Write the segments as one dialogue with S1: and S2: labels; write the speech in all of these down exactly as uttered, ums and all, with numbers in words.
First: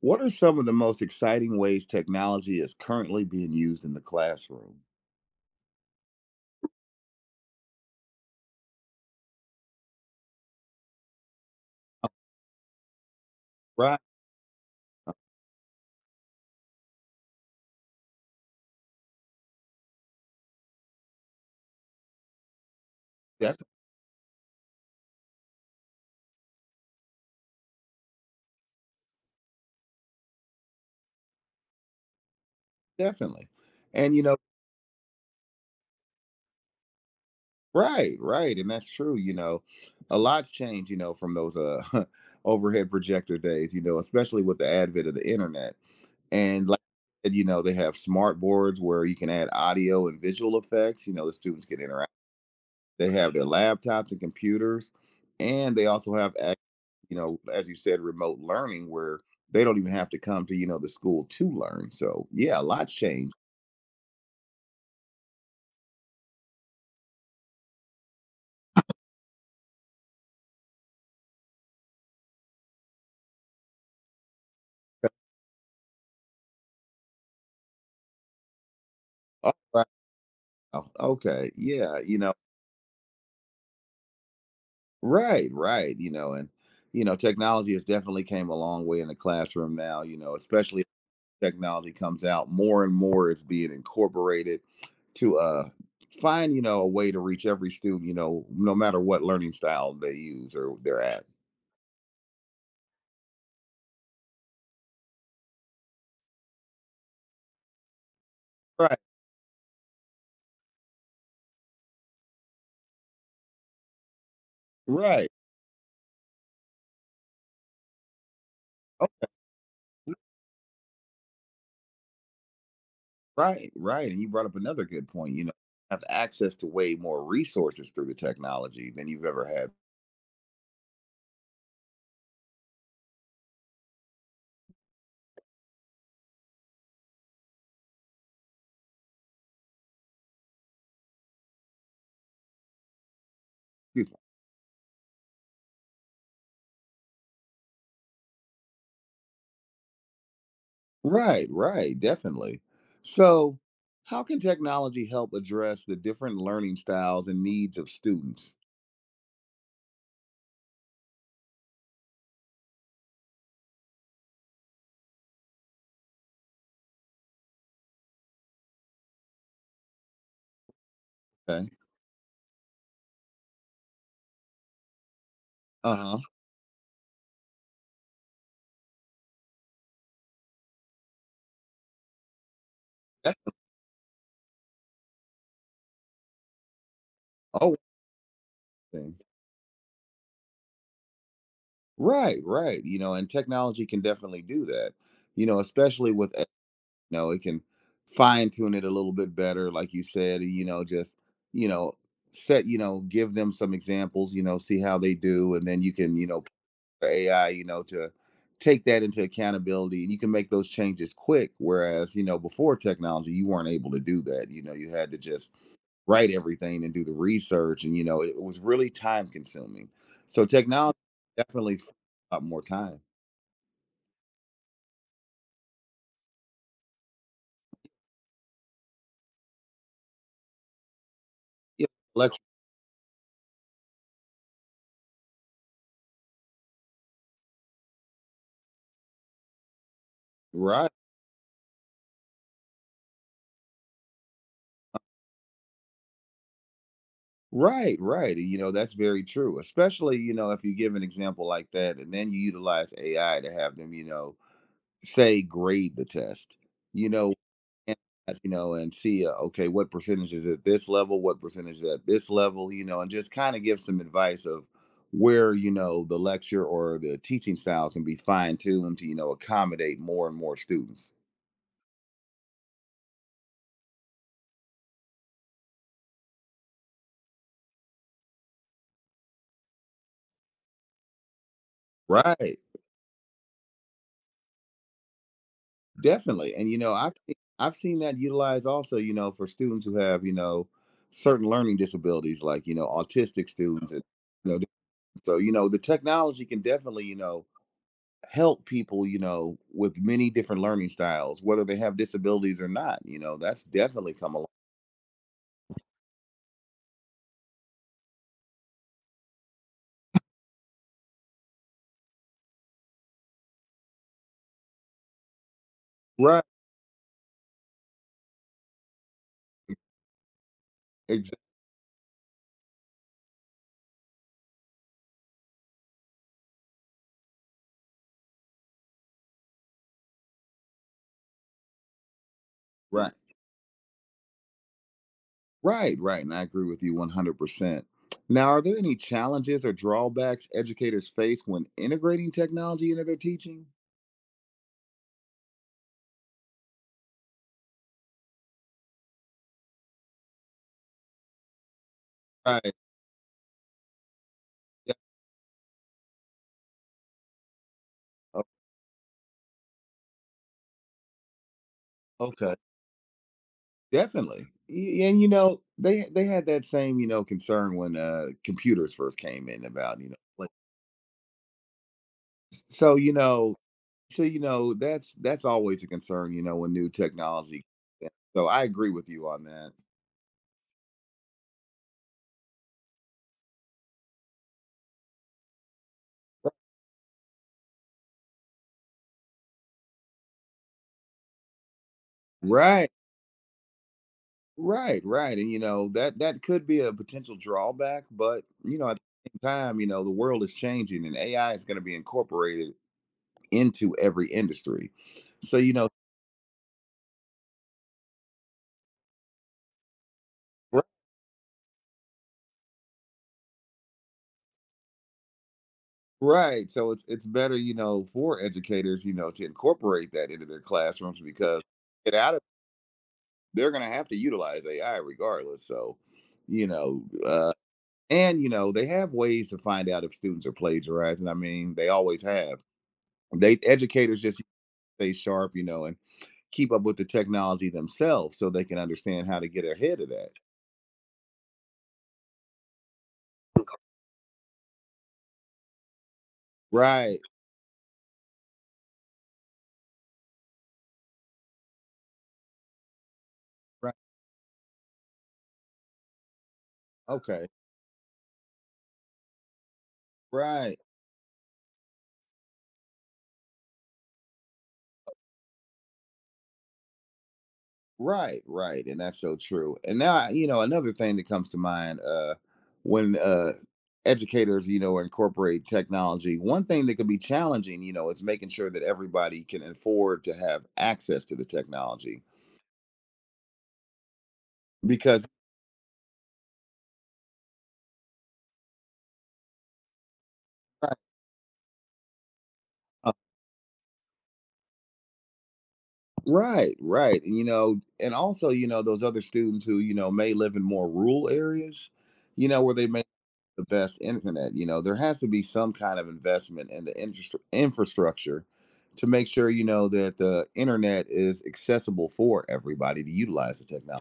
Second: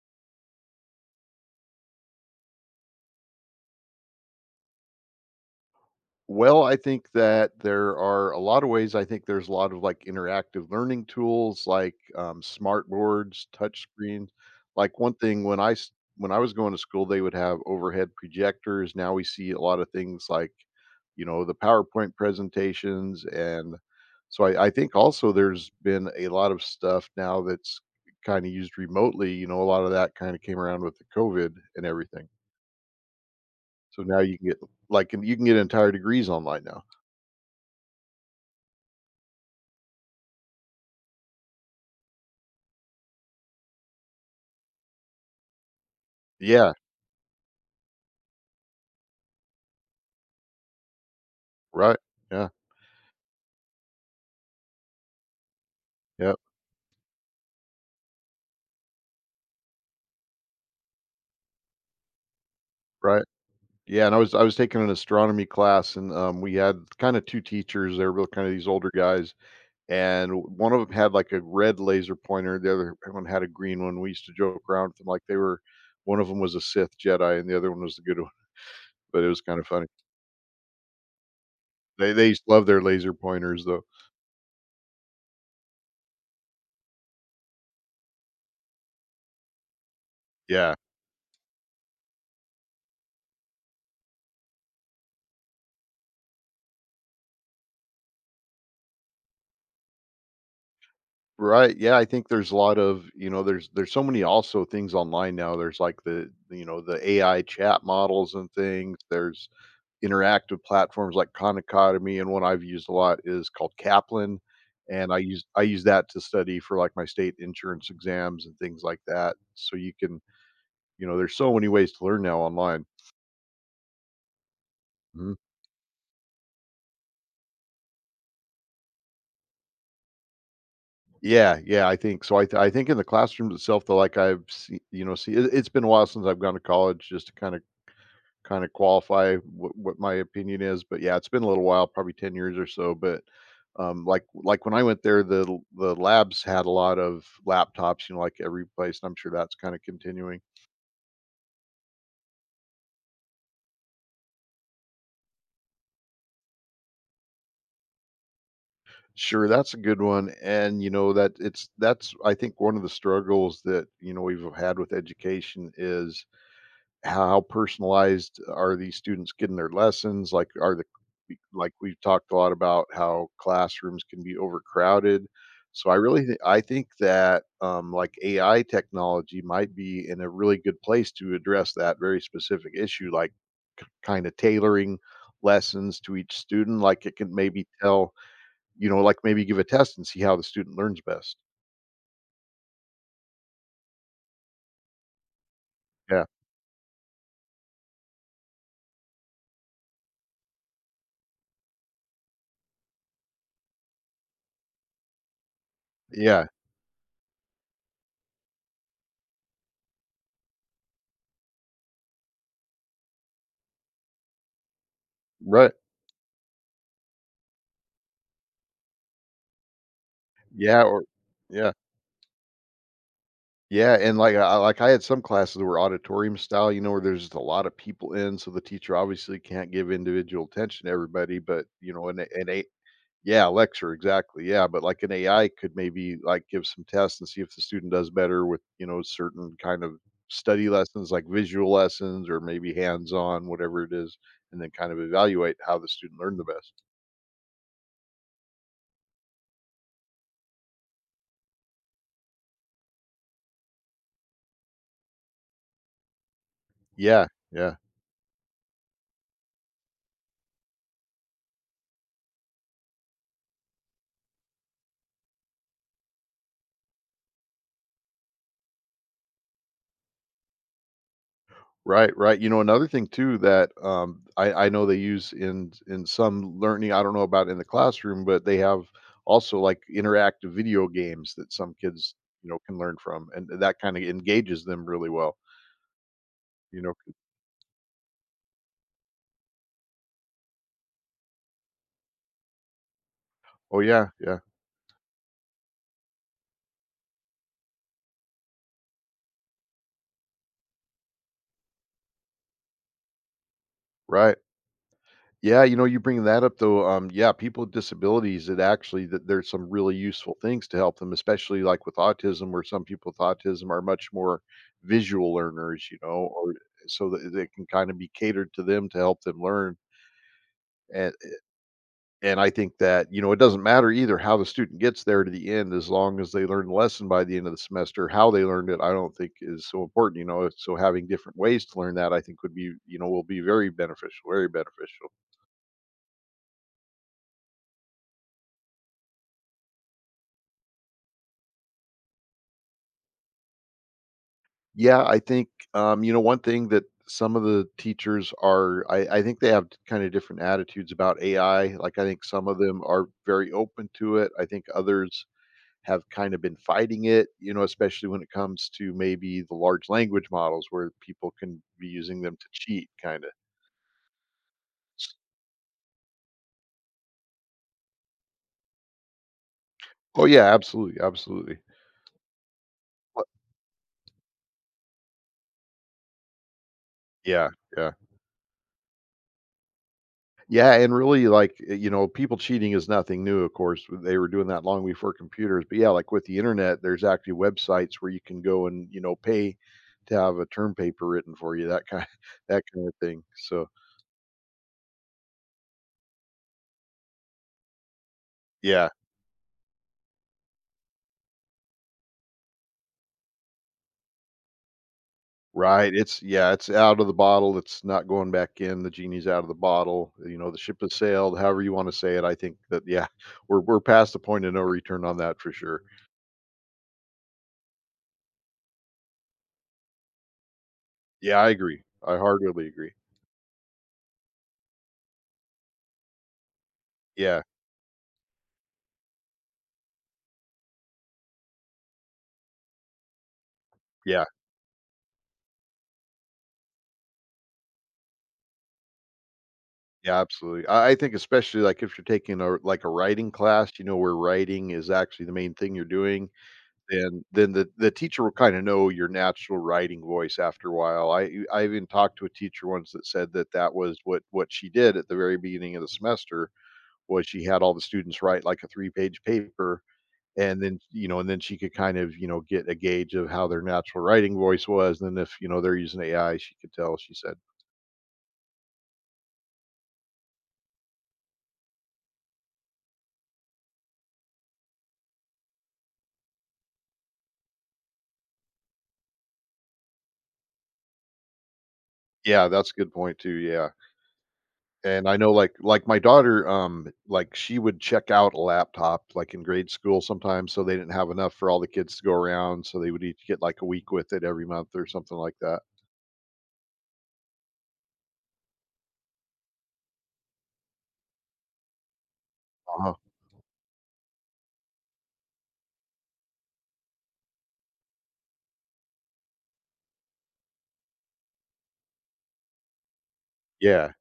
S1: What are some of the most exciting ways technology is currently being used in the classroom?
S2: Well, I think that there are a lot of ways. I think there's a lot of like interactive learning tools, like um, smart boards, touch
S1: Right.
S2: screens. Like one thing when I s- When I was going to school, they would have overhead projectors. Now we see a lot of things like, you know, the PowerPoint presentations,
S1: Def-
S2: and so I, I think also there's been a lot of stuff now that's kind of used remotely. You know, a lot of that kind of came around with the COVID and everything.
S1: Definitely.
S2: So
S1: And,
S2: now
S1: you
S2: you
S1: know,
S2: can get like you can get entire degrees online now.
S1: right, right. And that's true. You know, a lot's changed, you know, from those uh, overhead projector days, you know, especially with the advent of the internet. And
S2: Yeah.
S1: like I said, you know, they have smart boards where you can add audio and visual effects. You know, the students can
S2: Right.
S1: interact.
S2: Yeah.
S1: They have their laptops and computers, and they also have
S2: Yeah.
S1: you know, as you said, remote learning where they don't even have to come to, you know, the school to learn. So yeah, a lot's
S2: Right.
S1: changed.
S2: Yeah, and I was I was taking an astronomy class, and, um, we had kinda two teachers, they were both kinda these older guys, and w one of them had, like, a red laser pointer, the other one had a green one. We used to joke around with 'em like they were — one of them was a Sith Jedi and the other one was the good one, but it was
S1: Oh,
S2: kinda
S1: wow.
S2: funny.
S1: Okay. Yeah.
S2: They
S1: You
S2: they
S1: know,
S2: used to love their laser pointers, though.
S1: right, right. You know, and, you know, technology has definitely came a long way in the classroom now, you know,
S2: Yeah.
S1: especially if technology comes out more and more it's being incorporated to uh find, you know, a way to reach every student, you know, no matter what learning style they use or they're at.
S2: Right, yeah, I think there's a lot of you know, there's there's so many also things online now. There's, like, the the, you know, the A I chat models and
S1: Right.
S2: things. There's interactive platforms like Khan Academy, and one I've used a lot is called Kaplan, and I
S1: Right.
S2: use I use that to study for, like, my state insurance exams and things like that. So you can — you know, there's so many ways to learn now online.
S1: Right, right. And you brought up another good
S2: Mhm.
S1: point. You know, have access to way more resources through the technology than you've ever had
S2: Yeah, yeah, I think so. I th I think in the classroom itself, though, like, I've see you know, see it it's been a while since I've gone to college, just to kinda kind of qualify what, what my opinion is. But yeah, it's been a little while, probably ten years or so. But um,
S1: before.
S2: like like when I went there, the l- the labs had a lot of laptops, you know, like every place. And I'm sure that's kind of continuing.
S1: Right, right, definitely. So, how can technology help address the different learning styles and needs of students?
S2: Sure, that's a good one. And you know that it's that's I think one of the struggles that you know we've had with education is, how personalized are these students getting their lessons? Like, are the —
S1: Okay.
S2: like we've talked a lot about how classrooms can be overcrowded. So
S1: Uh
S2: I
S1: huh.
S2: really th- I think that um, like A I technology might be in a really good place to address that very specific issue, like
S1: That's
S2: kind of tailoring lessons to each student. Like it can maybe
S1: always
S2: tell, you
S1: a
S2: know,
S1: thing.
S2: like maybe give a test and see how the student learns best.
S1: Right, right. You know, and technology can definitely do that. You know, especially
S2: Yeah,
S1: with you know it can fine tune it a little bit better like you said you know just you know set you know give them some examples you know see how they do and then you can you know
S2: yeah,
S1: the ai you know to take that into accountability and you can make those changes quick whereas you know before technology you weren't able to do that you know you had to just
S2: right,
S1: write everything and do the research and you know it was really time consuming so
S2: yeah,
S1: technology
S2: or yeah.
S1: definitely frees up more time.
S2: Yeah, and like I like I had some classes that were auditorium style, you know, where there's just a lot of people in, so the teacher obviously can't give individual attention to everybody, but
S1: Yeah,
S2: you know, an
S1: lecture.
S2: an a yeah, lecture, exactly. Yeah, but like an A I could maybe like give some tests and see if the student does better with, you know, certain kind of study
S1: Right.
S2: lessons, like visual lessons or maybe hands-on, whatever it is, and then kind of evaluate how the student learned the best.
S1: Right, right. You know, that's very true. Especially, you know, if you give an example like that and then you utilize A I to have them, you know, say grade the test, you
S2: Yeah,
S1: know,
S2: yeah.
S1: and, you know, and see, uh, okay, what percentage is at this level? What percentage is at this level? You know, and just kind of give some advice of where, you know, the lecture or the teaching style can be fine tuned to, you know, accommodate more and more students.
S2: Right, right. You know, another thing too that, um, I I know they use in in some learning, I don't know about in the classroom, but they have also, like, interactive video games that some kids, you know,
S1: Right.
S2: can learn from, and that kinda engages them really well,
S1: Definitely. And you
S2: you
S1: know,
S2: know?
S1: I've se- I've seen that utilized also, you know, for students who have, you know, certain learning disabilities like, you know, autistic
S2: Oh,
S1: students and
S2: yeah, yeah,
S1: you know, so you know, the technology can definitely, you know, help people, you know, with many different learning styles, whether they have disabilities or not, you know, that's definitely come
S2: right.
S1: along.
S2: Yeah, you know, you bring that up though. Um, yeah, people with disabilities, it actually that there's some really useful things to help them, especially like with autism, where some people with autism are much more visual learners, you know,
S1: Right.
S2: or so that it can kind of be catered to them to help them learn. And
S1: Exactly.
S2: and I think that, you know, it doesn't matter either how the student gets there to the end. As long as they learn the lesson by the end of the semester, how they learned it, I don't think is so important, you know. So having different ways to learn, that I think would be, you know,
S1: Right.
S2: will be very beneficial, very beneficial.
S1: Right, right. And I agree with you one hundred percent. Now, are there any challenges or drawbacks educators face when integrating technology into their teaching?
S2: Yeah, I think, um, you know, one thing that some of the teachers are, I, I think they have kind of different attitudes about A I. Like, I think some of
S1: Right.
S2: them are very open to it. I think
S1: Yeah.
S2: others have kind of been fighting it, you know, especially when it
S1: o-
S2: comes to maybe the large language models where people can be using them to
S1: Okay.
S2: cheat, kind of.
S1: Definitely. Y- And you know, they they had that same, you know, concern when uh computers first came in about, you know,
S2: Oh,
S1: like
S2: yeah, absolutely. Absolutely.
S1: so you
S2: But —
S1: know, so you know, that's that's always a concern, you know, when new
S2: yeah.
S1: technology comes
S2: Yeah.
S1: in. So I agree with you on that.
S2: Yeah, and really, like, uh, you know, people cheating is nothing new, of course. They were doing that long before computers. But yeah, like with the internet, there's actually websites where you can go and, you know, pay to have a term paper written for you, that kind that kind
S1: Right.
S2: of thing. So,
S1: Right, right. And you know, that that could be a potential drawback, but you
S2: yeah,
S1: know, at the same time, you know, the world is changing and A I is going to be incorporated into every industry. So, you know,
S2: right. It's yeah, it's out of the bottle. It's not going back in. The genie's out of the bottle. You know, the ship has sailed, however you want to say it. I think that yeah, we're we're past the point of no return on that for sure.
S1: right. So it's it's better, you know, for educators, you know, to incorporate that into their classrooms
S2: Yeah, I
S1: because
S2: agree.
S1: get
S2: I
S1: out of
S2: heartily agree.
S1: they're going to have to utilize A I regardless. So, you know,
S2: Yeah.
S1: uh, and you know, they have ways to find out if students are plagiarizing. I mean, they always have. They educators
S2: Yeah.
S1: just stay sharp, you know, and keep up with the technology themselves so they can understand how to get ahead of
S2: Yeah,
S1: that.
S2: absolutely. I I think especially like if you're taking a like a writing class, you know, where writing is actually the main thing you're doing,
S1: Right.
S2: then then the the teacher will kind of know your natural writing voice after a while. I e- I even talked to a teacher once that said that that
S1: Right.
S2: was what what she did at the very beginning of the semester, was she
S1: Okay.
S2: had all the students write like a three page paper, and then
S1: Right.
S2: you know, and then she could kind of, you know, get a gauge of how their natural writing voice was, and then if you know they're using ai, she could tell, she said.
S1: Right, right, and that's so true. And now, I- you know, another thing that comes to mind uh, when uh, educators, you know, incorporate technology, one thing that could be challenging, you know, is making sure that everybody can afford to have access to the technology
S2: Yeah, that's a good point too, yeah. And I
S1: because.
S2: know like like my daughter, um, like she would check out a laptop like in grade school sometimes, so they didn't
S1: right,
S2: have enough for all the kids to go around, so they would
S1: uh,
S2: each get like a week with it every month or something like that.
S1: Right, right. And, you know, and also, you know, those other students who, you know, may live in more rural areas, you know, where they
S2: Uh-huh.
S1: may the best internet. You know, there has to be some kind of investment in the interest infrastructure to make sure you know that the internet is accessible for everybody to utilize the
S2: Yeah.
S1: technology.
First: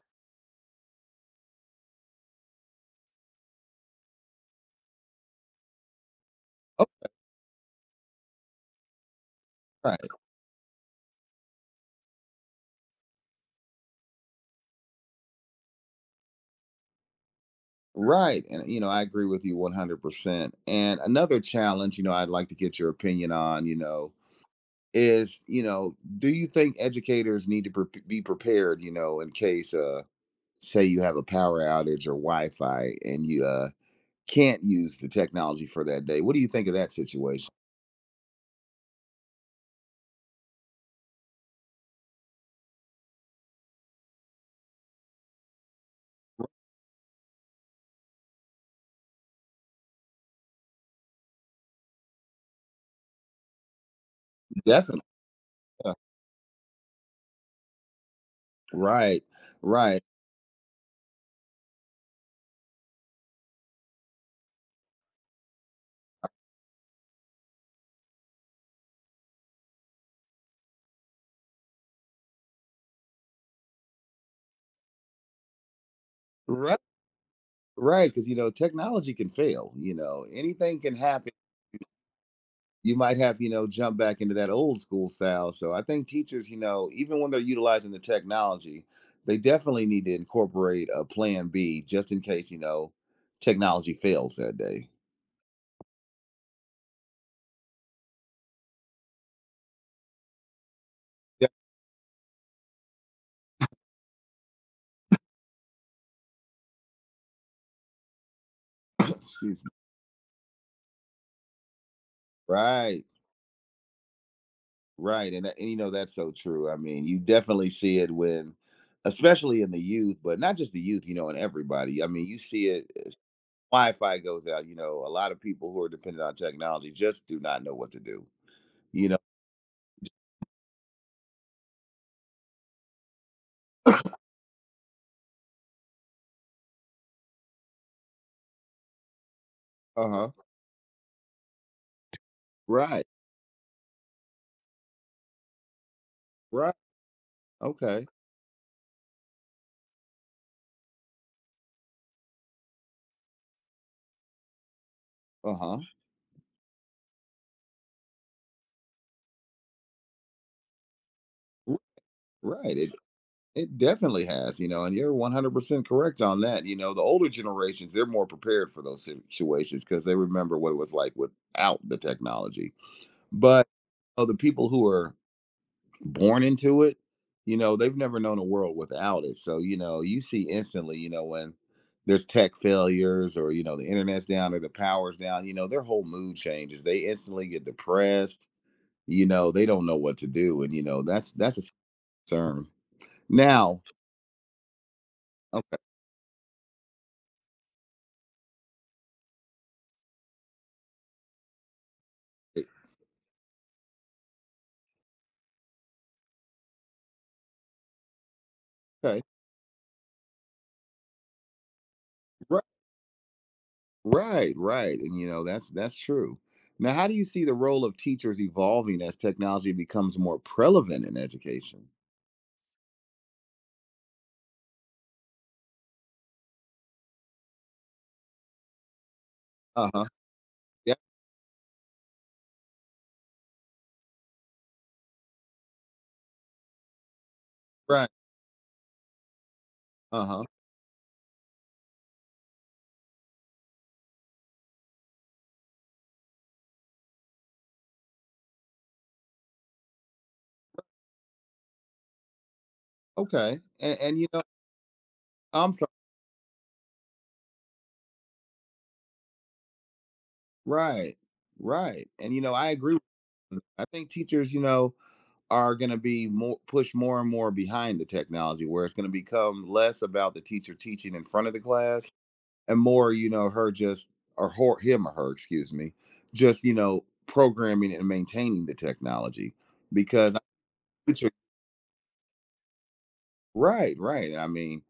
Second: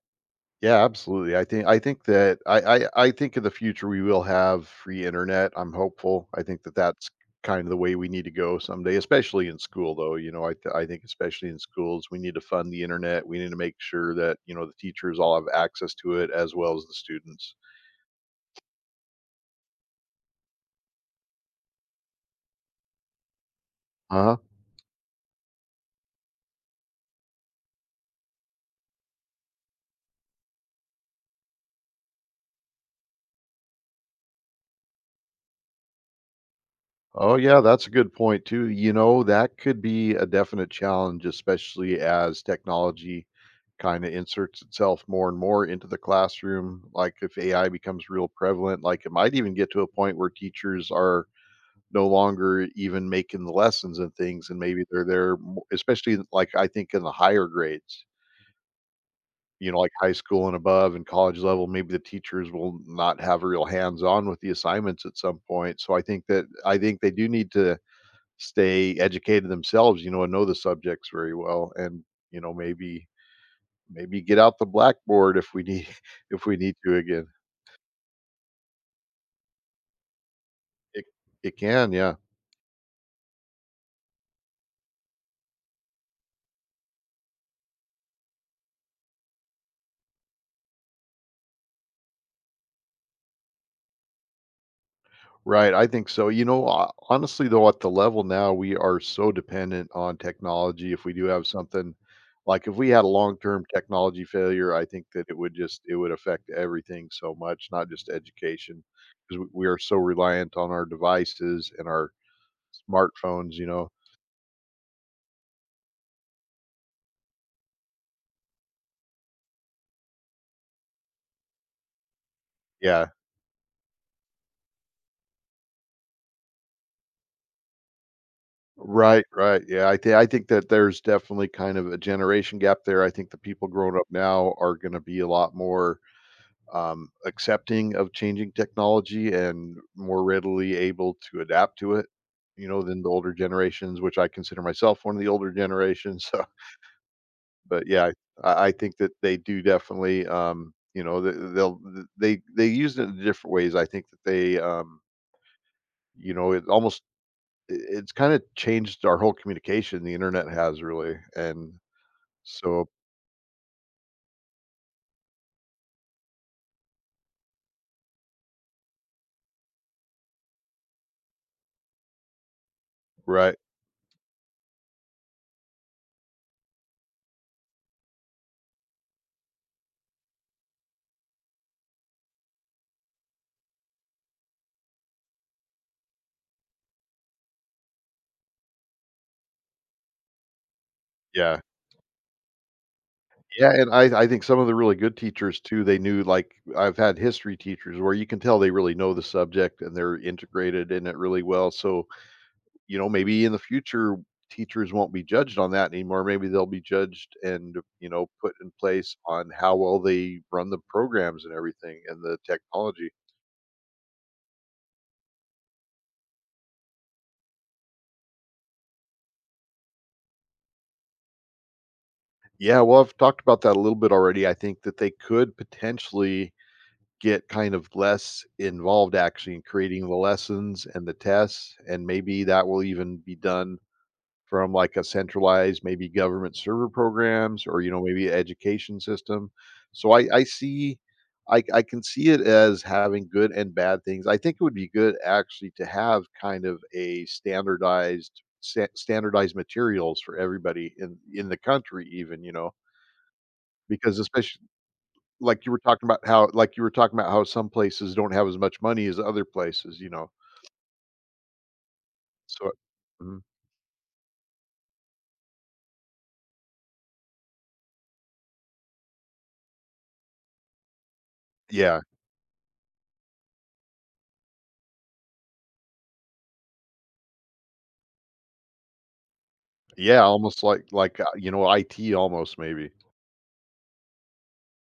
S2: Yeah, absolutely. I think I think that I, I I think in the future we will have free internet. I'm hopeful. I think that
S1: Oh,
S2: that's kind of the way we need to go someday, especially in school
S1: right,
S2: though. You know, I th- I think especially in schools we need to fund the internet. We need to make sure that, you know, the teachers all have access to it as well as the students.
S1: right, and you know, I agree with you one hundred percent. And another challenge, you know, I'd like to get your opinion on, you know,
S2: Uh-huh.
S1: is you know, do you think educators need to pre- be prepared, you know, in case uh say you have a power outage or Wi-Fi and you uh can't use the technology for that day. What do you think of that
S2: Oh,
S1: situation?
S2: yeah, that's a good point too. You know, that could be a definite challenge, especially as technology kind of inserts itself more and more into the classroom. Like if A I becomes real prevalent, like it might even get to a point where teachers are no longer even making the lessons and things, and maybe
S1: Definitely.
S2: they're there, mo-
S1: Yeah.
S2: especially like I think in the higher grades.
S1: Right.
S2: You know, like
S1: Right.
S2: high school and above and college level, maybe the teachers will not have real hands on with the assignments at some point. So I think that I think they do need to stay educated themselves, you know, and know the subjects very well, and, you know, maybe maybe get out the blackboard if we need if we need
S1: Right.
S2: to again.
S1: Right. Because, you know, technology can fail. You know, anything can
S2: It
S1: happen.
S2: it can, yeah.
S1: You might have, you know, jump back into that old school style. So I think teachers, you know, even when they're utilizing the technology, they definitely need to incorporate a plan B just in case, you know, technology fails that day.
S2: Right, I think so. You know, ho honestly, though, at the level now, we are so dependent on technology. If we do have
S1: Yeah.
S2: something like, if we had a long-term technology failure, I think that it would just it would affect everything so much, not just education, 'cause we
S1: Excuse
S2: we
S1: me.
S2: are so reliant on our devices and our
S1: Right.
S2: smartphones, you know?
S1: Right. And, that, and, you know, that's so true. I mean, you definitely see it when, especially in the youth, but not just the youth, you know, in everybody. I mean, you see it
S2: Yeah.
S1: Wi-Fi goes out, you know, a lot of people who are dependent on technology just do not know what to do. You know.
S2: Right, right. Yeah, I think I think that there's definitely kind of a generation gap there. I think the people growing up now are going to be a lot more um, accepting of changing technology and more
S1: Uh-huh.
S2: readily able to adapt to it, you know, than
S1: Right.
S2: the older generations, which I consider myself one of the older generations. So,
S1: Right.
S2: but
S1: Okay.
S2: yeah, I, I think that they do definitely, um, you know, th- they'll th- they they use it in different ways. I think that they, um,
S1: Uh-huh.
S2: you know, it almost — it's kinda changed our whole communication, the internet has really, and
S1: Right.
S2: so
S1: It it definitely has, you know, and you're one hundred percent correct on that. You know, the older generations, they're more prepared for those situations because they remember what it was like without the technology.
S2: right,
S1: But oh, the people who are born into it you know they've never known a world without it so you know you see instantly you know when there's tech failures or you know the internet's down or the power's down you know their whole mood changes they instantly get depressed you know they don't know what to do and you know that's that's
S2: yeah.
S1: a concern
S2: Yeah,
S1: now.
S2: and I I think some of the really good teachers
S1: Okay.
S2: too, they knew, like, I've had history teachers where you can tell they really know the subject and they're integrated in it really well, so, you know, maybe in the future, teachers won't be judged on that anymore. Maybe they'll be judged and, you know, put in place
S1: Okay.
S2: on how well they run the programs and everything and the
S1: Right.
S2: technology.
S1: Right, right, and you know, that's that's true. Now how do you see the role of teachers evolving as technology becomes more prevalent in education?
S2: Yeah, well, I've talked about that a little bit already. I think that they could potentially get kind of less involved actually in
S1: Uh-huh.
S2: creating the lessons
S1: Yeah.
S2: and the tests, and maybe that will even be done from like a centralized, maybe government server programs or you know
S1: Right.
S2: maybe education system. So I,
S1: Uh-huh.
S2: I see, I, I can see it as having good and bad things. I think it would be good actually to have kind of a standardized sta- standardized materials for everybody in in the country even, you know,
S1: Okay. And, and
S2: because
S1: you know,
S2: especially like you
S1: I'm
S2: were
S1: sorry.
S2: talking about how like you were talking about how some places don't have as much money as other places, you know?
S1: Right. Right. And you know, I
S2: So
S1: agree with-
S2: Mhm.
S1: you. I think teachers, you know, are going to be more pushed more and more behind the technology where it's going to become less about the teacher teaching in front of the
S2: Yeah.
S1: class and more, you know, her just or her, him or her, excuse me, just, you know, programming and maintaining the technology
S2: Yeah,
S1: because
S2: almost like like, uh,
S1: I-
S2: you know, I T almost maybe.
S1: right, right. I mean,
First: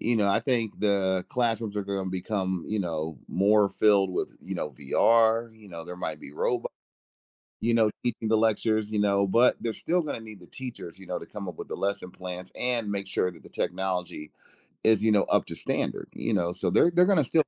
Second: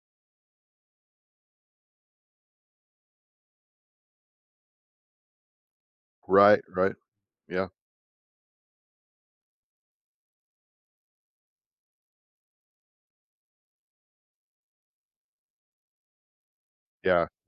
S1: you know, I think the classrooms are going to become, you know, more filled with, you know, V R, you know, there might be
S2: Right,
S1: robots,
S2: right. Yeah,
S1: you know, teaching the lectures, you know, but they're still going to need the teachers, you know, to come up with the lesson plans and make sure that the technology is, you know, up to standard, you know. So they're they're going to
S2: yeah.
S1: still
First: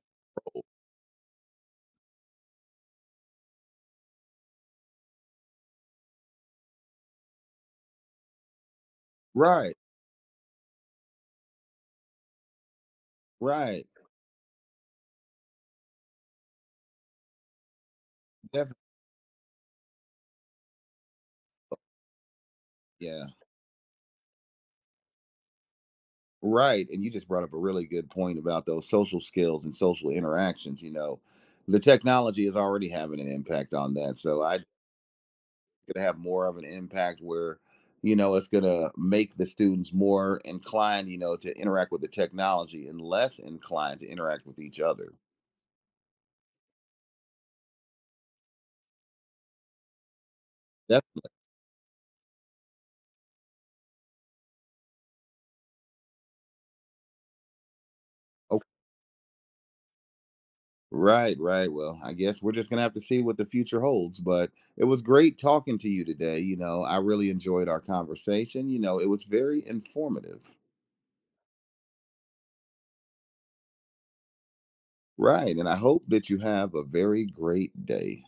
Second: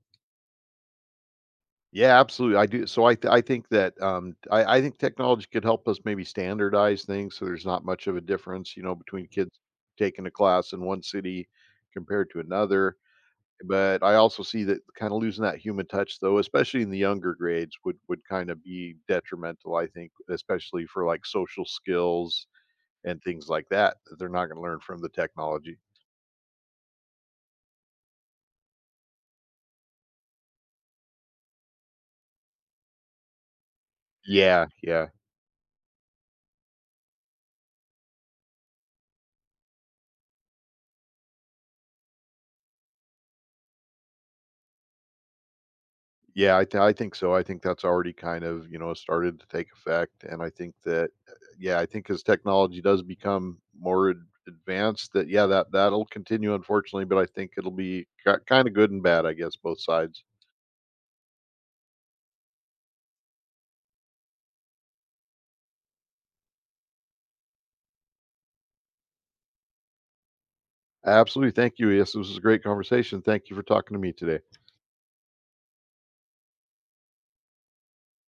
S2: Yeah, absolutely, I do, so I th I think that, um, I I think technology could help us maybe standardize things so there's not much of a difference, you know, between kids
S1: right,
S2: taking a class in one city compared to another.
S1: right.
S2: But I also see that kinda losing that human touch, though, especially in the younger grades, would would kinda
S1: Definitely.
S2: be detrimental, I think, especially for, like, social skills and
S1: Yeah.
S2: things like that, that they're not gonna learn from the technology.
S1: Right. And you just brought up a really good point about those social skills and social interactions, you know. The technology is already having an impact on that. So I
S2: Yeah, yeah.
S1: going to have more of an impact where you know it's going to make the students more inclined you know to interact with the technology and less inclined to interact with each other
S2: Yeah, I th I think so. I think that's already kind of, you know, started to take effect, and I think
S1: that's
S2: that uh, yeah, I think as technology does become more ad advanced, that yeah, that that'll continue, unfortunately, but I think it'll be
S1: okay.
S2: kinda good and bad, I guess, both sides.
S1: Right, right, well I guess we're just going to have to see what the future holds but it was great talking to you today you know I really enjoyed our conversation you know it was very informative.
S2: Absolutely. Thank you. Yes, this was a great conversation. Thank you for talking to me today.
S1: Right and I hope that you have a very great day.